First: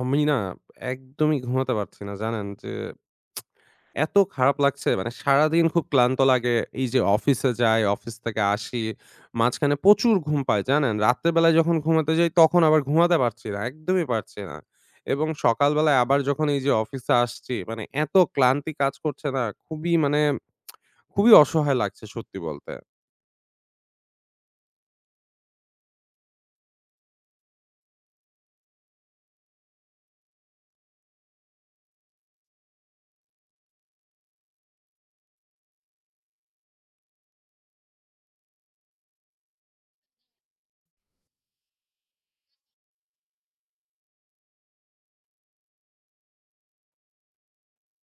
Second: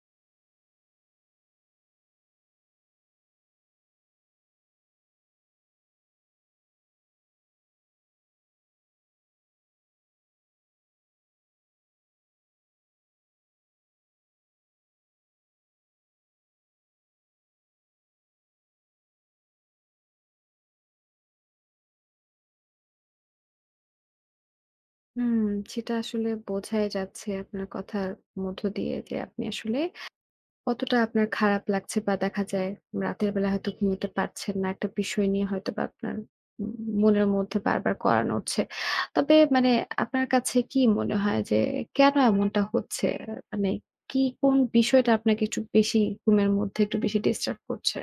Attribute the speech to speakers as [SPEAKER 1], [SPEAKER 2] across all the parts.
[SPEAKER 1] আমি না একদমই ঘুমাতে পারছি না, জানেন? যে এত খারাপ লাগছে, মানে সারাদিন খুব ক্লান্ত লাগে। এই যে অফিসে যাই, অফিস থেকে আসি, মাঝখানে প্রচুর ঘুম পাই, জানেন? রাতের বেলায় যখন ঘুমাতে যাই তখন আবার ঘুমাতে পারছি না, একদমই পারছি না। এবং সকালবেলায় আবার যখন এই যে অফিসে আসছি, মানে এত ক্লান্তি কাজ করছে, না খুবই মানে খুবই অসহায় লাগছে সত্যি বলতে।
[SPEAKER 2] হুম, সেটা আসলে বোঝাই যাচ্ছে আপনার কথার মধ্য দিয়ে যে আপনি আসলে কতটা আপনার খারাপ লাগছে বা দেখা যায় রাতের বেলা হয়তো ঘুমোতে পারছেন না। একটা বিষয় নিয়ে হয়তোবা আপনার উম মনের মধ্যে বারবার কড়া নড়ছে। তবে মানে আপনার কাছে কি মনে হয় যে কেন এমনটা হচ্ছে? মানে কি কোন বিষয়টা আপনাকে একটু বেশি ঘুমের মধ্যে একটু বেশি ডিস্টার্ব করছে?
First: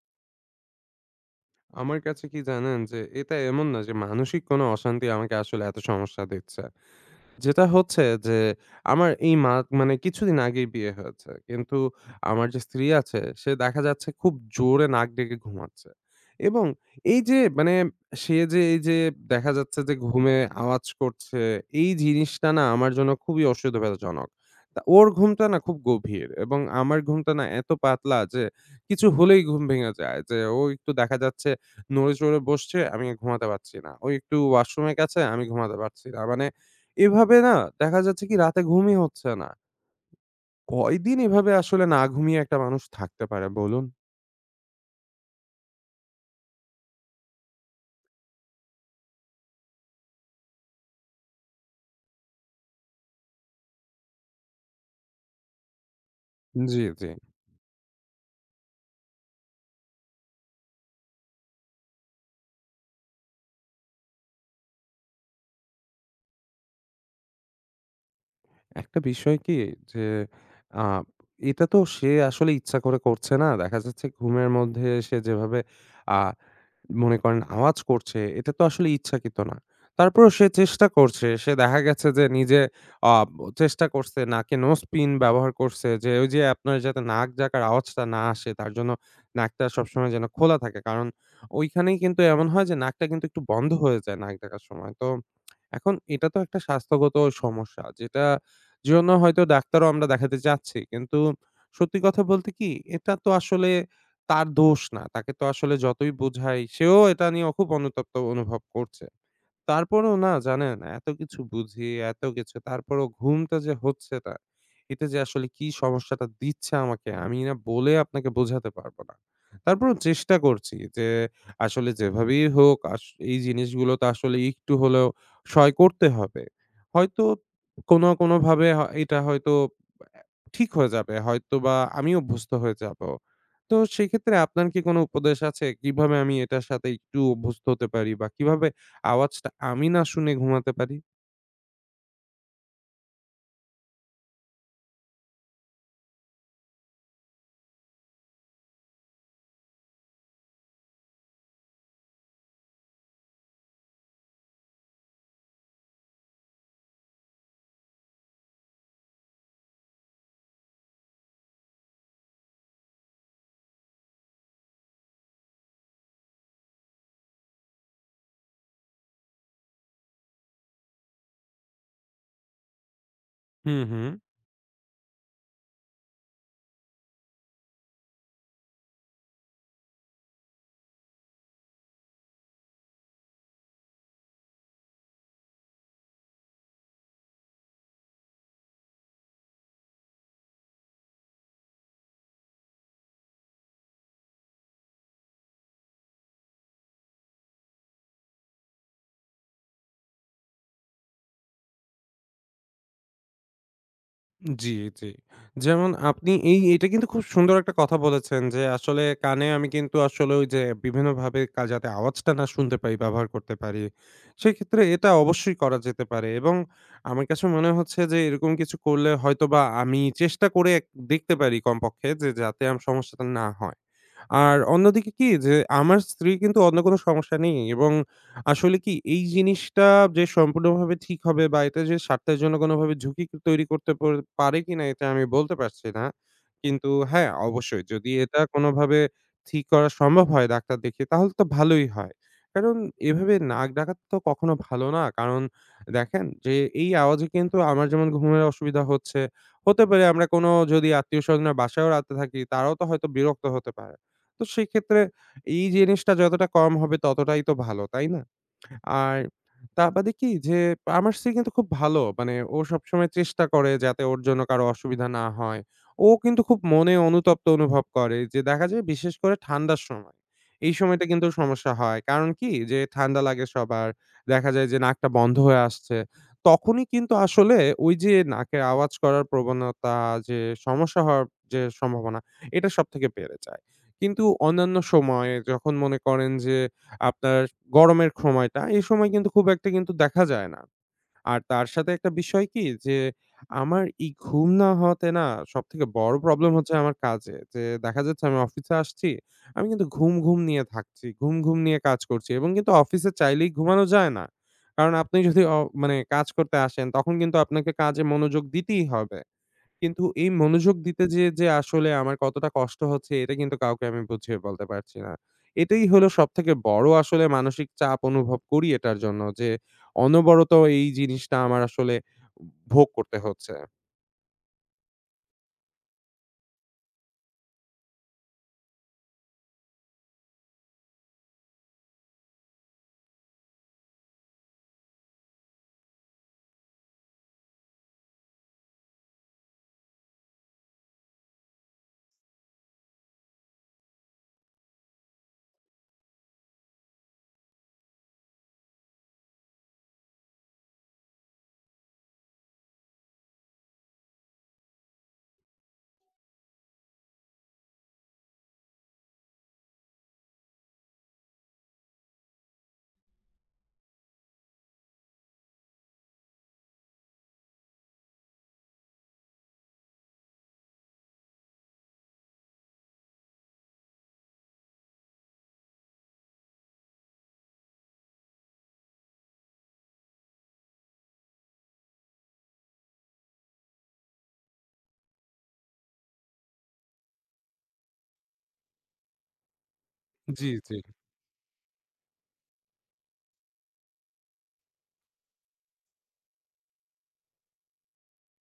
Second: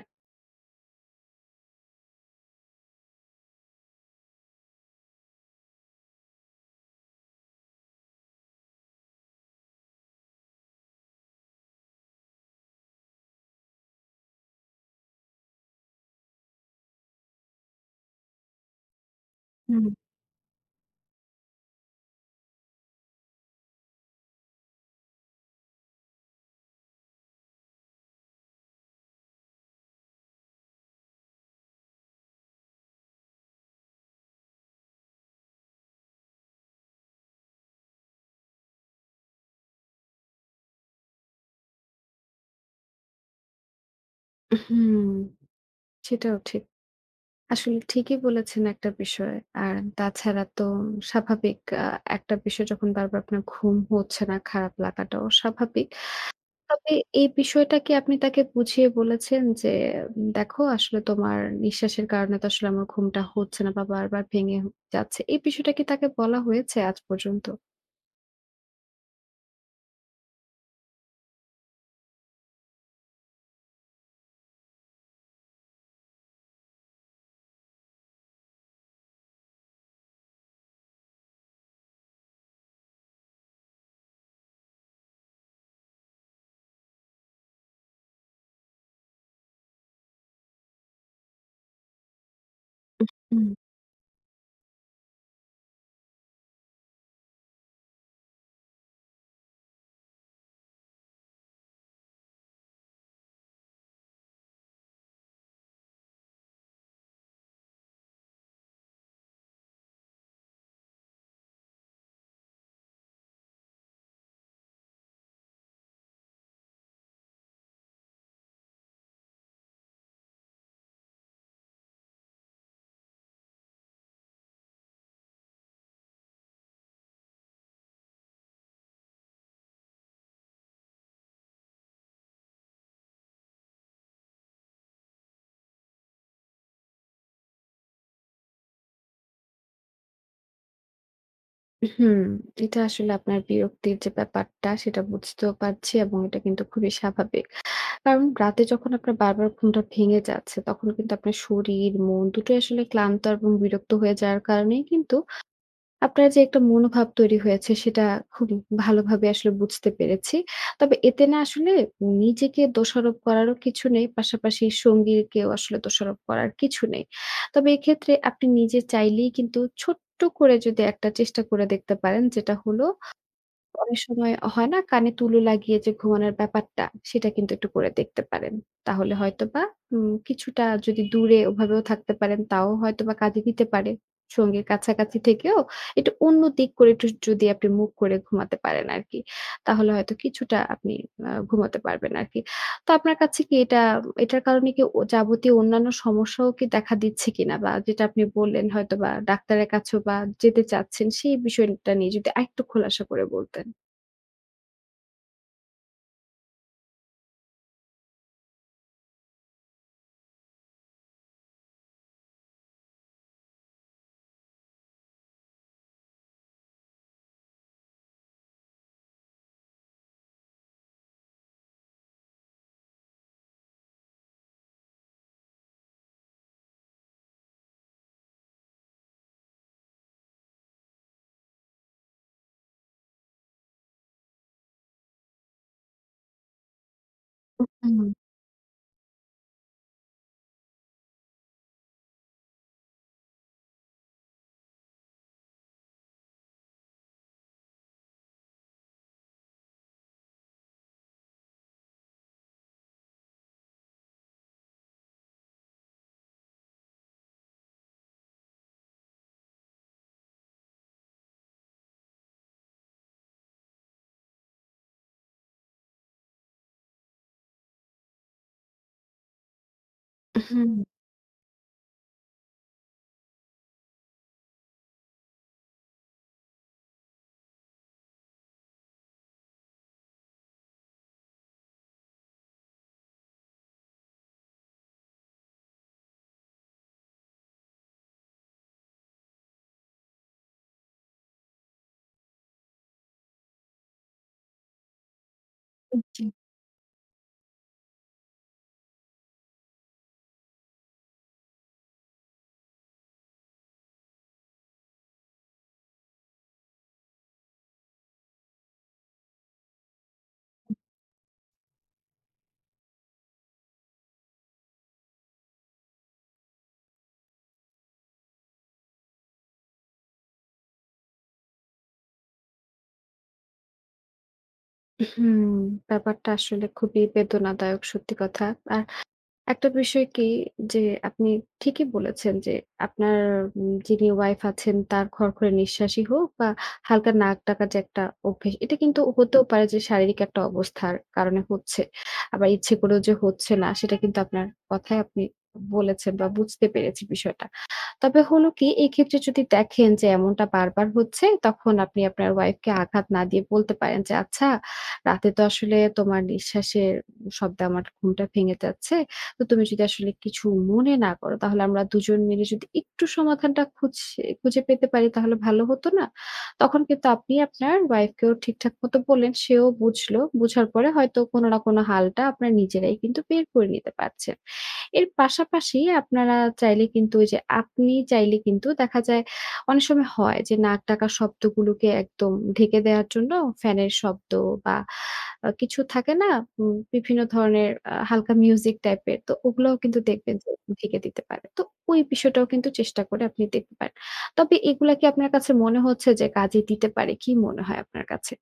[SPEAKER 1] আমার কাছে কি জানেন? যে এটা এমন না যে মানসিক কোনো অশান্তি আমাকে আসলে এত সমস্যা দিচ্ছে। যেটা হচ্ছে যে আমার এই মানে কিছুদিন আগেই বিয়ে হয়েছে। কিন্তু আমার যে স্ত্রী আছে সে দেখা যাচ্ছে খুব জোরে নাক ডেকে ঘুমাচ্ছে। এবং এই যে মানে সে যে এই যে দেখা যাচ্ছে
[SPEAKER 2] হুম।
[SPEAKER 1] যে ঘুমে আওয়াজ করছে, এই জিনিসটা না আমার জন্য খুবই অসুবিধাজনক। তা ওর ঘুমটা না খুব গভীর, এবং আমার ঘুমটা না এত পাতলা যে কিছু হলেই ঘুম ভেঙে যায়। যে ও একটু দেখা যাচ্ছে নড়ে চড়ে বসছে, আমি ঘুমাতে পারছি না। ও একটু ওয়াশরুমের কাছে, আমি ঘুমাতে পারছি না। মানে এভাবে না দেখা যাচ্ছে কি রাতে ঘুমই হচ্ছে না। কয়দিন এভাবে আসলে না ঘুমিয়ে একটা মানুষ থাকতে পারে বলুন?
[SPEAKER 2] হুম, সেটাও ঠিক। আসলে ঠিকই বলেছেন একটা বিষয়। আর তাছাড়া তো স্বাভাবিক আ একটা বিষয় যখন বারবার আপনার ঘুম হচ্ছে না, খারাপ লাগাটাও স্বাভাবিক।
[SPEAKER 1] জি,
[SPEAKER 2] তবে
[SPEAKER 1] জি।
[SPEAKER 2] এই বিষয়টা কি আপনি তাকে বুঝিয়ে বলেছেন যে, "দেখো আসলে তোমার নিঃশ্বাসের কারণে তো আসলে আমার ঘুমটা হচ্ছে না বা বারবার ভেঙে হ যাচ্ছে।" এই বিষয়টা কি তাকে বলা হয়েছে আজ পর্যন্ত?
[SPEAKER 1] একটা বিষয় কি, যে আ এটা তো সে আসলে ইচ্ছা করে করছে না। দেখা যাচ্ছে ঘুমের মধ্যে সে যেভাবে আ মনে করেন আওয়াজ করছে, এটা তো আসলে ইচ্ছাকৃত না। তারপরেও সে চেষ্টা করছে। সে দেখা গেছে যে নিজে আ চেষ্টা করছে, নাকে nose pin ব্যবহার করছে, যে ওই যে আপনার যাতে নাক ডাকার আওয়াজটা না আসে, তার জন্য নাকটা সবসময় যেন খোলা থাকে। কারণ ওইখানেই কিন্তু এমন হয় যে নাকটা কিন্তু একটু
[SPEAKER 2] হুম।
[SPEAKER 1] বন্ধ হয়ে যায় নাক ডাকার সময়। তো এখন এটা তো একটা স্বাস্থ্যগত সমস্যা, যেটা জন্য হয়তো ডাক্তারও আমরা দেখাতে চাচ্ছি। কিন্তু সত্যি কথা বলতে কি, এটা তো আসলে তার দোষ না। তাকে তো আসলে যতই বোঝাই, সেও এটা নিয়ে খুব অনুতপ্ত অনুভব করছে। তারপরেও না, জানেন, এত কিছু বুঝি, এত কিছু তারপরেও ঘুমটা যে হচ্ছে না, এটা যে আসলে কি সমস্যাটা দিচ্ছে আমাকে, আমি না বলে আপনাকে বোঝাতে পারব না। তারপরেও চেষ্টা করছি যে আসলে যেভাবেই হোক এই জিনিসগুলো তো আসলে একটু হলেও সয় করতে হবে। হয়তো কোনো না কোনোভাবে এটা হয়তো অ্যা ঠিক হয়ে যাবে। হয়তোবা আমি অভ্যস্ত হয়ে যাব। তো সেক্ষেত্রে আপনার কি কোনো উপদেশ আছে? কিভাবে আমি এটার সাথে একটু অভ্যস্ত হতে পারি, বা কিভাবে আওয়াজটা আমি না শুনে ঘুমাতে পারি।
[SPEAKER 2] হুম, এটা আসলে আপনার বিরক্তির যে ব্যাপারটা সেটা বুঝতেও পারছি এবং এটা কিন্তু খুবই স্বাভাবিক। কারণ রাতে যখন আপনার বারবার ঘুমটা ভেঙে যাচ্ছে, তখন কিন্তু আপনার শরীর, মন দুটোই আসলে ক্লান্ত এবং বিরক্ত হয়ে যাওয়ার কারণেই কিন্তু আপনার যে একটা মনোভাব তৈরি হয়েছে, সেটা খুব ভালোভাবে আসলে বুঝতে পেরেছি। তবে এতে না আসলে নিজেকে দোষারোপ করারও কিছু নেই, পাশাপাশি সঙ্গীকেও আসলে দোষারোপ করার কিছু নেই। তবে এক্ষেত্রে আপনি নিজে চাইলেই কিন্তু ছোট্ট করে যদি একটা চেষ্টা করে দেখতে পারেন, যেটা হলো
[SPEAKER 1] হুম,
[SPEAKER 2] অনেক
[SPEAKER 1] হুম।
[SPEAKER 2] সময় হয় না কানে তুলো লাগিয়ে যে ঘুমানোর ব্যাপারটা, সেটা কিন্তু একটু করে দেখতে পারেন। তাহলে হয়তোবা কিছুটা যদি দূরে ওভাবেও থাকতে পারেন তাও হয়তোবা কাজে দিতে পারে। সঙ্গীর কাছাকাছি থেকেও একটু অন্য দিক করে একটু যদি আপনি মুখ করে ঘুমাতে পারেন আরকি। তাহলে হয়তো কিছুটা আপনি ঘুমাতে পারবেন আরকি। তো আপনার কাছে কি এটার কারণে কি ও যাবতীয় অন্যান্য সমস্যাও কি দেখা দিচ্ছে কিনা? বা যেটা আপনি বললেন হয়তোবা ডাক্তারের কাছেও বা যেতে চাচ্ছেন সেই বিষয়টা নিয়ে যদি আরেকটু খোলাসা করে বলতেন।
[SPEAKER 1] জি, জি। যেমন আপনি এই এটা কিন্তু খুব সুন্দর একটা কথা বলেছেন যে আসলে কানে আমি কিন্তু আসলে ওই যে বিভিন্নভাবে যাতে আওয়াজটা না শুনতে পারি, ব্যবহার করতে পারি। সেক্ষেত্রে এটা অবশ্যই করা যেতে পারে, এবং আমার কাছে মনে হচ্ছে যে এরকম কিছু করলে হয়তোবা আমি চেষ্টা করে দেখতে পারি কমপক্ষে, যে যাতে আমার সমস্যাটা না হয়। আর অন্যদিকে কি যে, আমার স্ত্রীর কিন্তু অন্য কোনো সমস্যা নেই, এবং আসলে কি এই জিনিসটা যে সম্পূর্ণভাবে ঠিক হবে, বা এটা যে স্বার্থের জন্য কোনোভাবে ঝুঁকি তৈরি করতে পারে কিনা, এটা আমি বলতে পারছি না। কিন্তু হ্যাঁ, অবশ্যই
[SPEAKER 2] হুম,
[SPEAKER 1] যদি এটা কোনোভাবে ঠিক করা সম্ভব হয় ডাক্তার দেখিয়ে, তাহলে তো ভালোই হয়। কারণ এভাবে নাক ডাকা তো কখনো ভালো না। কারণ দেখেন যে, এই আওয়াজে কিন্তু আমার যেমন ঘুমের অসুবিধা হচ্ছে, হতে পারে আমরা কোনো যদি আত্মীয় স্বজনের বাসায়ও রাতে থাকি, তারাও তো হয়তো বিরক্ত হতে পারে। তো সেক্ষেত্রে এই জিনিসটা যতটা কম হবে ততটাই তো ভালো, তাই না? আর তার বাদে কি যে, আমার স্ত্রী কিন্তু খুব ভালো। মানে ও সবসময় চেষ্টা করে যাতে ওর জন্য কারো অসুবিধা না হয়। ও কিন্তু খুব মনে অনুতপ্ত অনুভব করে, যে দেখা যায় বিশেষ করে ঠান্ডার সময়।
[SPEAKER 2] হুম,
[SPEAKER 1] এই সময়টা কিন্তু সমস্যা হয়। কারণ কি যে ঠান্ডা লাগে সবার। দেখা যায় যে নাকটা বন্ধ হয়ে আসছে। তখনই কিন্তু আসলে ওই যে নাকের আওয়াজ করার প্রবণতা, যে সমস্যা হওয়ার যে সম্ভাবনা, এটা সবথেকে বেড়ে যায়। কিন্তু অন্যান্য সময়ে যখন মনে করেন যে আপনার গরমের সময়টা, এই সময় কিন্তু খুব একটা কিন্তু দেখা যায় না। আর তার সাথে একটা বিষয় কি যে, আমার এই ঘুম না হওয়াতে না সবথেকে বড়
[SPEAKER 2] জি।
[SPEAKER 1] প্রবলেম হচ্ছে আমার কাজে। যে দেখা যাচ্ছে আমি অফিসে আসছি, আমি কিন্তু ঘুম, ঘুম নিয়ে থাকছি। ঘুম, ঘুম নিয়ে কাজ করছি, এবং কিন্তু অফিসে চাইলেই ঘুমানো যায় না। কারণ আপনি যদি মানে কাজ করতে আসেন, তখন কিন্তু আপনাকে কাজে মনোযোগ দিতেই হবে। কিন্তু এই মনোযোগ দিতে যেয়ে যে আসলে আমার কতটা কষ্ট হচ্ছে, এটা কিন্তু কাউকে আমি বুঝিয়ে বলতে পারছি না। এটাই হলো সবথেকে বড় আসলে মানসিক চাপ অনুভব করি এটার জন্য, যে অনবরত এই জিনিসটা আমার আসলে ভোগ করতে হচ্ছে।
[SPEAKER 2] হুম, ব্যাপারটা আসলে খুবই বেদনাদায়ক সত্যি কথা। আর একটা বিষয় কি যে আপনি ঠিকই বলেছেন যে আপনার যিনি ওয়াইফ আছেন তার খরখরে নিঃশ্বাসই হোক বা হালকা নাক ডাকা যে একটা অভ্যেস এটা কিন্তু হতেও পারে যে শারীরিক একটা অবস্থার কারণে হচ্ছে। আবার ইচ্ছে করেও যে হচ্ছে না সেটা কিন্তু আপনার কথায় আপনি বলেছেন বা বুঝতে পেরেছি বিষয়টা। তবে হলো কি, এক্ষেত্রে যদি দেখেন যে এমনটা বারবার হচ্ছে, তখন আপনি আপনার ওয়াইফকে আঘাত না দিয়ে বলতে পারেন যে, "আচ্ছা, রাতে তো আসলে তোমার নিঃশ্বাসের শব্দে আমার ঘুমটা ভেঙে যাচ্ছে। তো তুমি যদি আসলে কিছু মনে না করো, তাহলে আমরা দুজন মিলে যদি একটু সমাধানটা খুঁজে খুঁজে পেতে পারি, তাহলে ভালো হতো না?" তখন কিন্তু আপনি আপনার ওয়াইফকেও ঠিকঠাক মতো বললেন, সেও বুঝলো। বুঝার পরে হয়তো কোনো না কোনো হালটা আপনারা নিজেরাই কিন্তু বের করে নিতে পারছেন। এর পাশাপাশি আপনারা চাইলে কিন্তু ওই যে আপনি চাইলে কিন্তু দেখা যায় অনেক সময় হয় যে নাক ডাকা শব্দগুলোকে একদম ঢেকে দেওয়ার জন্য ফ্যানের শব্দ বা কিছু থাকে না? বিভিন্ন ধরনের হালকা মিউজিক টাইপের। তো ওগুলোও কিন্তু দেখবেন
[SPEAKER 1] জি,
[SPEAKER 2] যে
[SPEAKER 1] জি।
[SPEAKER 2] ঢেকে দিতে পারে। তো ওই বিষয়টাও কিন্তু চেষ্টা করে আপনি দেখতে পারেন। তবে এগুলা কি আপনার কাছে মনে হচ্ছে যে কাজে দিতে পারে? কি মনে হয় আপনার কাছে?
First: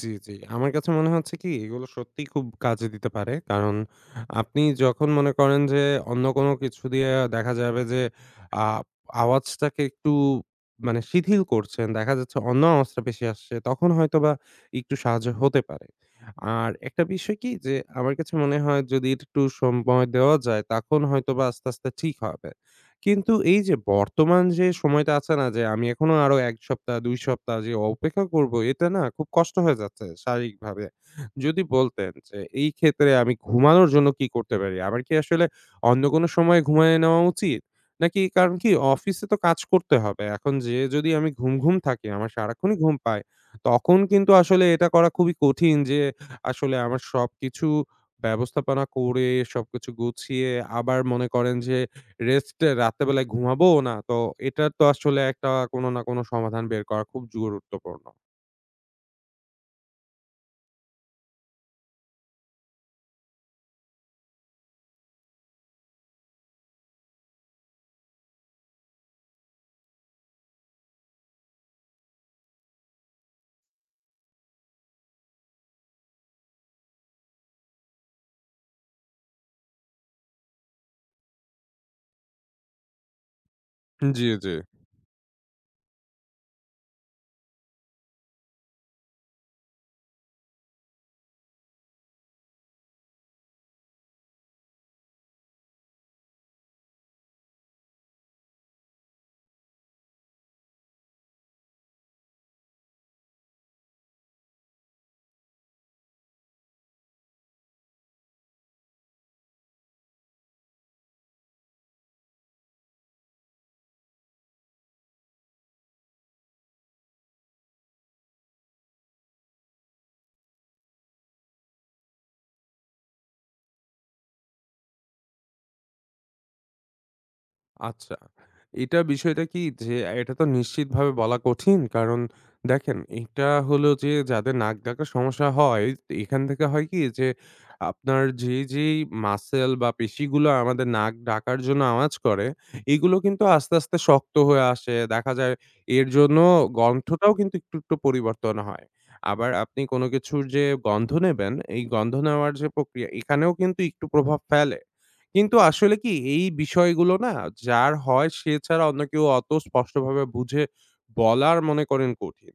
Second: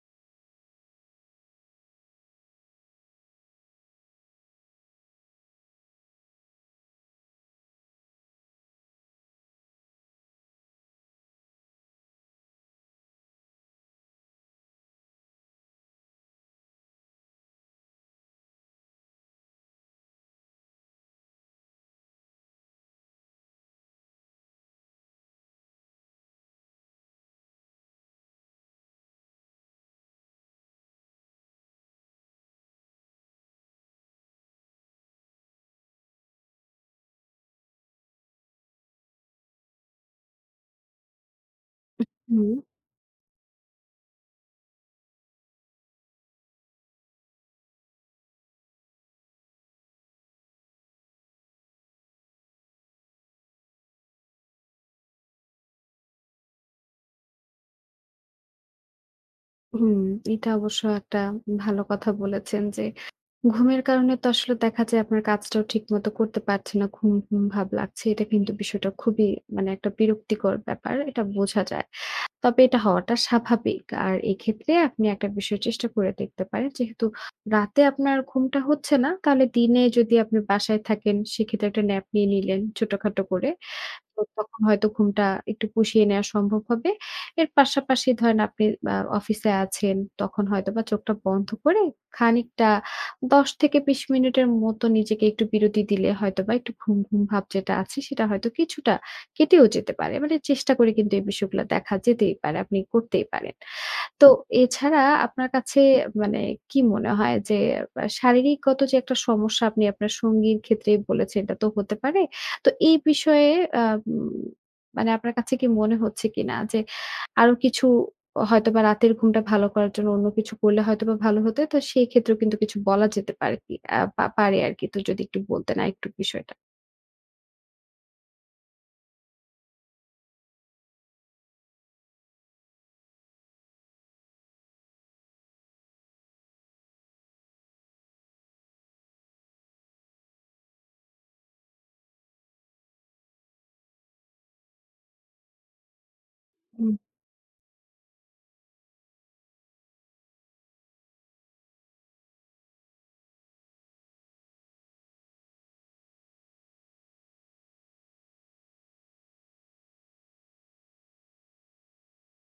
[SPEAKER 1] জি, জি। আমার কাছে মনে হচ্ছে কি এগুলো সত্যিই খুব কাজে দিতে পারে। কারণ আপনি যখন মনে করেন যে অন্য কোনো কিছু দিয়ে দেখা যাবে যে আ আওয়াজটাকে একটু মানে শিথিল করছেন। দেখা যাচ্ছে অন্য আওয়াজটা বেশি আসছে। তখন হয়তোবা একটু সাহায্য হতে পারে। আর একটা বিষয় কি যে, আমার কাছে মনে হয় যদি একটু সময় দেওয়া যায় তখন হয়তোবা আস্তে, আস্তে ঠিক হবে। কিন্তু এই যে বর্তমান যে সময়টা আছে না, যে আমি এখনো আরো ১ সপ্তাহ ২ সপ্তাহ যে অপেক্ষা করব, এটা না খুব কষ্ট হয়ে যাচ্ছে শারীরিকভাবে। যদি বলতেন যে এই ক্ষেত্রে আমি ঘুমানোর জন্য কি করতে পারি? আমার কি আসলে অন্য কোনো সময় ঘুমায়ে নেওয়া উচিত? নাকি, কারণ কি অফিসে তো কাজ করতে হবে। এখন যেয়ে যদি আমি ঘুম, ঘুম থাকি, আমার
[SPEAKER 2] হুম।
[SPEAKER 1] সারাক্ষণই ঘুম পায়। তখন কিন্তু আসলে এটা করা খুবই কঠিন, যে আসলে আমার সবকিছু ব্যবস্থাপনা করে, সবকিছু গুছিয়ে, আবার মনে করেন যে রেস্ট এ রাত্রেবেলায় ঘুমাবোও না। তো এটার তো আসলে একটা কোনো না কোনো সমাধান বের করা খুব গুরুত্বপূর্ণ।
[SPEAKER 2] হুম, এটা অবশ্য একটা ভালো কথা বলেছেন যে ঘুমের কারণে তো আসলে দেখা যায় আপনার কাজটাও ঠিকমতো করতে পারছেন না। ঘুম, ঘুম ভাব লাগছে। এটা কিন্তু বিষয়টা খুবই মানে একটা বিরক্তিকর ব্যাপার। এটা বোঝা যায়। তবে এটা হওয়াটা স্বাভাবিক। আর এক্ষেত্রে আপনি একটা বিষয় চেষ্টা করে দেখতে পারেন। যেহেতু রাতে আপনার ঘুমটা হচ্ছে না, তাহলে দিনে যদি আপনি বাসায় থাকেন সেক্ষেত্রে একটা ন্যাপ নিয়ে নিলেন ছোটখাটো করে। তো
[SPEAKER 1] জি, জি।
[SPEAKER 2] তখন হয়তো ঘুমটা একটু পুষিয়ে নেওয়া সম্ভব হবে। এর পাশাপাশি ধরেন আপনি অফিসে আছেন, তখন হয়তোবা চোখটা বন্ধ করে খানিকটা ১০ থেকে ২০ মিনিটের মতো নিজেকে একটু বিরতি দিলে হয়তোবা একটু ঘুম, ঘুম ভাব যেটা আছে সেটা হয়তো কিছুটা কেটেও যেতে পারে। মানে চেষ্টা করে কিন্তু এই বিষয়গুলা দেখা যেতেই পারে। আপনি করতেই পারেন। তো এছাড়া আপনার কাছে মানে কি মনে হয় যে শারীরিকগত যে একটা সমস্যা আপনি আপনার সঙ্গীর ক্ষেত্রেই বলেছেন এটা তো হতে পারে। তো এই বিষয়ে আ উম মানে আপনার কাছে কি মনে হচ্ছে কিনা যে আরো কিছু হয়তোবা রাতের ঘুমটা ভালো করার জন্য অন্য কিছু করলে হয়তোবা ভালো হতো। তো সেই ক্ষেত্রেও কিন্তু কিছু বলা যেতে পারে কি আ পা পারে আরকি। তো যদি একটু বলতেন আরেকটু বিষয়টা।
[SPEAKER 1] আচ্ছা। এটা বিষয়টা কি যে, এটা তো নিশ্চিতভাবে বলা কঠিন। কারণ দেখেন, এটা হলো যে যাদের নাক ডাকার সমস্যা হয়, এখান থেকে হয় কি যে আপনার যেই মাসল বা পেশিগুলো আমাদের নাক ডাকার জন্য আওয়াজ করে, এগুলো কিন্তু আস্তে, আস্তে শক্ত হয়ে আসে। দেখা যায় এর জন্য গন্ধটাও কিন্তু একটু, একটু পরিবর্তন হয়। আবার আপনি কোন কিছুর যে গন্ধ নেবেন, এই গন্ধ নেওয়ার যে প্রক্রিয়া, এখানেও কিন্তু একটু প্রভাব ফেলে। কিন্তু আসলে কি এই বিষয়গুলো না, যার হয় সে ছাড়া অন্য কেউ অত স্পষ্টভাবে বুঝে বলার মনে করেন কঠিন।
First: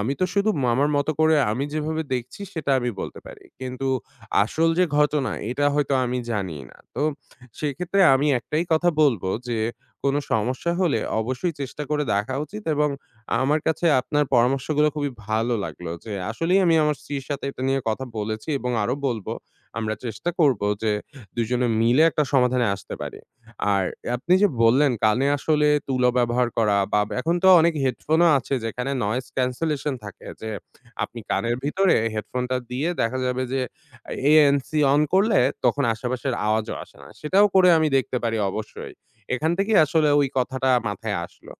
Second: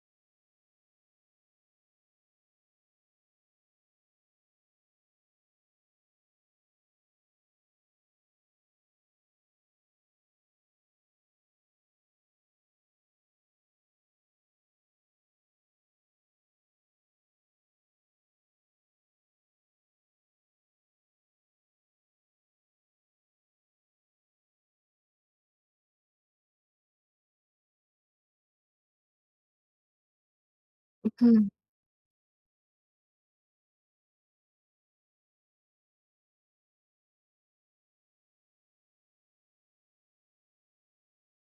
[SPEAKER 1] আমি তো শুধু আমার মতো করে আমি যেভাবে দেখছি সেটা আমি বলতে পারি। কিন্তু আসল যে ঘটনা এটা হয়তো আমি জানি না। তো সেক্ষেত্রে আমি একটাই কথা বলবো যে কোনো সমস্যা হলে অবশ্যই চেষ্টা করে দেখা উচিত, এবং আমার কাছে আপনার পরামর্শগুলো খুবই ভালো লাগলো। যে আসলেই আমি আমার স্ত্রীর সাথে এটা নিয়ে কথা বলেছি, এবং আরো বলবো। আমরা চেষ্টা করব যে দুজনে মিলে একটা সমাধানে আসতে পারি। আর আপনি যে বললেন কানে আসলে তুলো ব্যবহার করা, বা এখন তো অনেক হেডফোনও আছে যেখানে নয়েজ ক্যান্সেলেশন থাকে, যে আপনি কানের ভিতরে হেডফোনটা দিয়ে দেখা যাবে যে ANC অন করলে তখন আশেপাশের আওয়াজও আসে না। সেটাও করে আমি দেখতে পারি অবশ্যই। এখান থেকেই আসলে ওই কথাটা মাথায় আসলো।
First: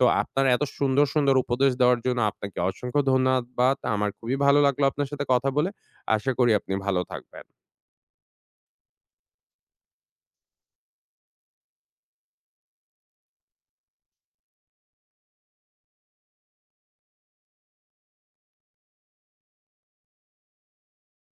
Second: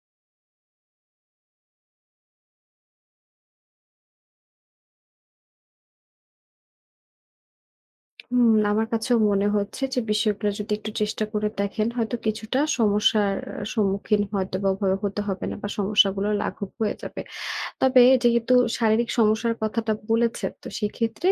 [SPEAKER 1] তো আপনার এত সুন্দর, সুন্দর উপদেশ দেওয়ার জন্য আপনাকে অসংখ্য ধন্যবাদ। আমার খুবই ভালো লাগলো আপনার সাথে কথা বলে। আশা করি আপনি ভালো থাকবেন।
[SPEAKER 2] হুম, আমার কাছেও মনে হচ্ছে যে বিষয়গুলো যদি একটু চেষ্টা করে দেখেন হয়তো কিছুটা সমস্যার সম্মুখীন হয়তো বা ওভাবে হতে হবে না বা সমস্যাগুলো লাঘব হয়ে যাবে। তবে যেহেতু শারীরিক সমস্যার কথাটা বলেছেন, তো সেক্ষেত্রে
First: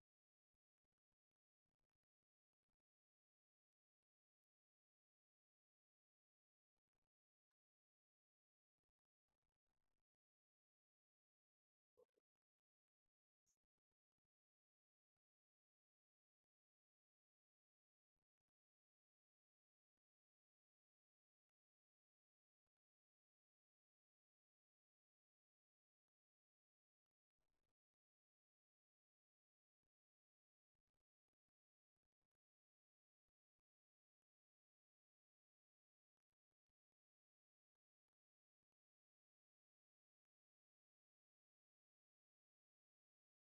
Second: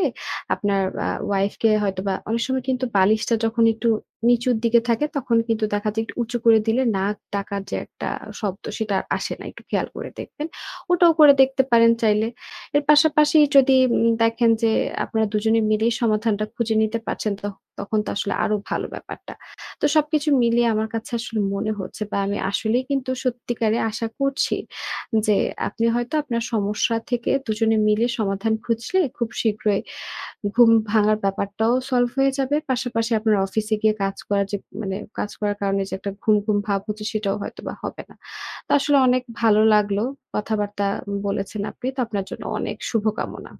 [SPEAKER 2] আপনার ওয়াইফকে হয়তোবা অনেক সময় কিন্তু বালিশটা যখন একটু নিচুর দিকে থাকে, তখন কিন্তু দেখা যায় একটু উঁচু করে দিলে নাক ডাকার যে একটা শব্দ সেটা আর আসে না। একটু খেয়াল করে দেখবেন। ওটাও করে দেখতে পারেন চাইলে। এর পাশাপাশি যদি দেখেন যে আপনারা দুজনে মিলেই সমাধানটা খুঁজে নিতে পারছেন, তখন তো আসলে আরো ভালো ব্যাপারটা। তো সবকিছু মিলিয়ে আমার কাছে আসলে মনে হচ্ছে বা আমি আসলেই কিন্তু সত্যিকারে আশা করছি যে আপনি হয়তো আপনার সমস্যা থেকে দুজনে মিলে সমাধান খুঁজলে খুব শীঘ্রই ঘুম ভাঙার ব্যাপারটাও সলভ হয়ে যাবে। পাশাপাশি আপনার অফিসে গিয়ে কাজ করার যে মানে কাজ করার কারণে যে একটা ঘুম, ঘুম ভাব হচ্ছে সেটাও হয়তোবা হবে না। তো আসলে অনেক ভালো লাগলো। কথাবার্তা বলেছেন আপনি। তো আপনার জন্য অনেক শুভকামনা।